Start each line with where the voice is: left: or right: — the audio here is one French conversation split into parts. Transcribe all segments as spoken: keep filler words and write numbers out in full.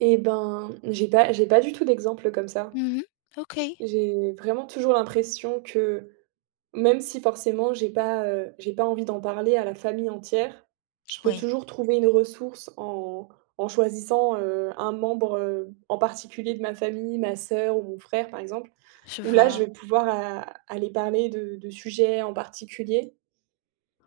right: Et ben, j'ai pas j'ai pas du tout d'exemple comme ça.
left: Mmh mh. OK.
right: J'ai vraiment toujours l'impression que même si forcément j'ai pas, heu, j'ai pas envie d'en parler à la famille entière, je peux
left: Oui.
right: toujours trouver une ressource en en choisissant, heu, un membre, heu, en particulier de ma famille, ma soeur ou frère par exemple,
left: Je
right: où là je
left: vois.
right: vais pouvoir a aller parler de de sujets en particulier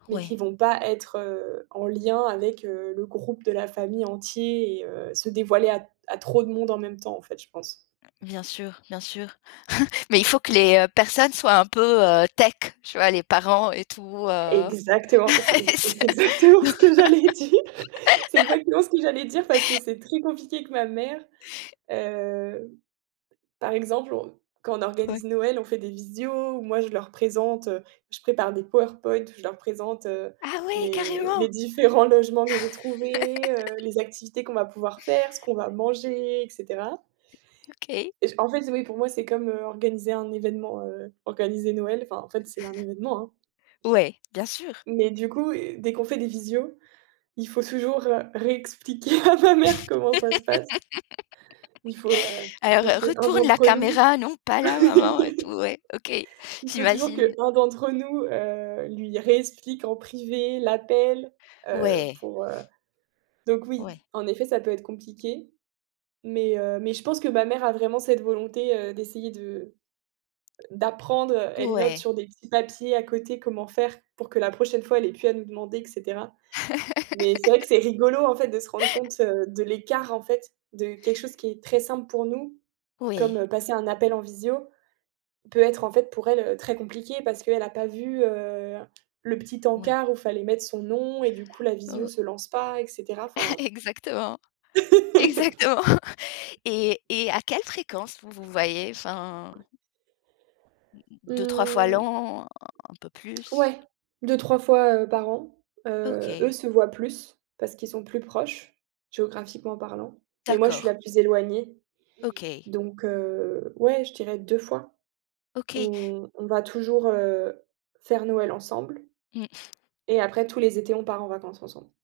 right: mais qui
left: Oui.
right: vont pas être, heu, en lien avec, heu, le groupe de la famille entier et heu, se dévoiler à à trop de monde en même temps en fait, je pense.
left: Bien sûr, bien sûr. Mais il faut que les personnes soient un peu, heu, tech, tu vois les parents et tout, heu
right: Exactement, c'est c
left: c'est
right: c'est exactement ce que j'allais dire. C'est exactement ce que j'allais dire, parce que c'est très compliqué que ma mère, heu, par exemple, on quand on
left: Ouais.
right: organise Noël, on fait des visio, où moi je leur présente, je prépare des PowerPoint, où je leur présente, heu,
left: Ah oui.
right: les
left: Carrément.
right: les différents logements que j'ai trouvés, heu, les activités qu'on va pouvoir faire, ce qu'on va manger, et cetera
left: OK.
right: et je en fait, oui, pour moi, c'est comme, heu, organiser un événement, heu, organiser Noël. Enfin, en fait, c'est un événement, hein
left: Ouais, bien sûr.
right: mais du coup, dès qu'on fait des visio, il faut toujours, heu, réexpliquer à ma mère, comment ça se passe il faut, heu, il
left: «Alors
right: faut que un
left: retourne la
right: d'entre nous
left: caméra non pas là maman et tout». Ouais OK,
right: il faut toujours
left: j'imagine.
right: qu'un d'entre nous, heu, lui réexplique en privé l'appel, heu,
left: Ouais.
right: pour, heu, donc oui
left: Ouais.
right: en effet ça peut être compliqué, mais heu, mais je pense que ma mère a vraiment cette volonté, heu, d'essayer de d'apprendre, elle note
left: Ouais.
right: sur des petits papiers à côté comment faire pour que la prochaine fois elle ait plus à nous demander et cetera, mais c'est vrai que c'est rigolo en fait de se rendre compte de l'écart en fait de quelque chose qui est très simple pour nous
left: Oui.
right: comme passer un appel en visio, peut être en fait pour elle très compliquée parce qu'elle a pas vu, heu, le petit
left: Ouais.
right: encart où il fallait mettre son nom et du coup la visio
left: Oh.
right: se lance pas et cetera, enfin.
left: Exactement. Exactement et et à quelle fréquence vous vous voyez? Enfin deux-trois fois
right: Mmh.
left: l'an? Un peu plus?
right: Ouais, deux-trois fois par an. Heu, eux
left: OK.
right: se voient plus, parce qu'ils sont plus proches, géographiquement parlant, mais moi je suis
left: D'accord.
right: la plus éloignée,
left: OK.
right: donc heu, ouais je dirais deux fois.
left: OK.
right: On on va toujours, heu, faire Noël ensemble
left: Mmh.
right: et après tous les étés, on part en vacances ensemble.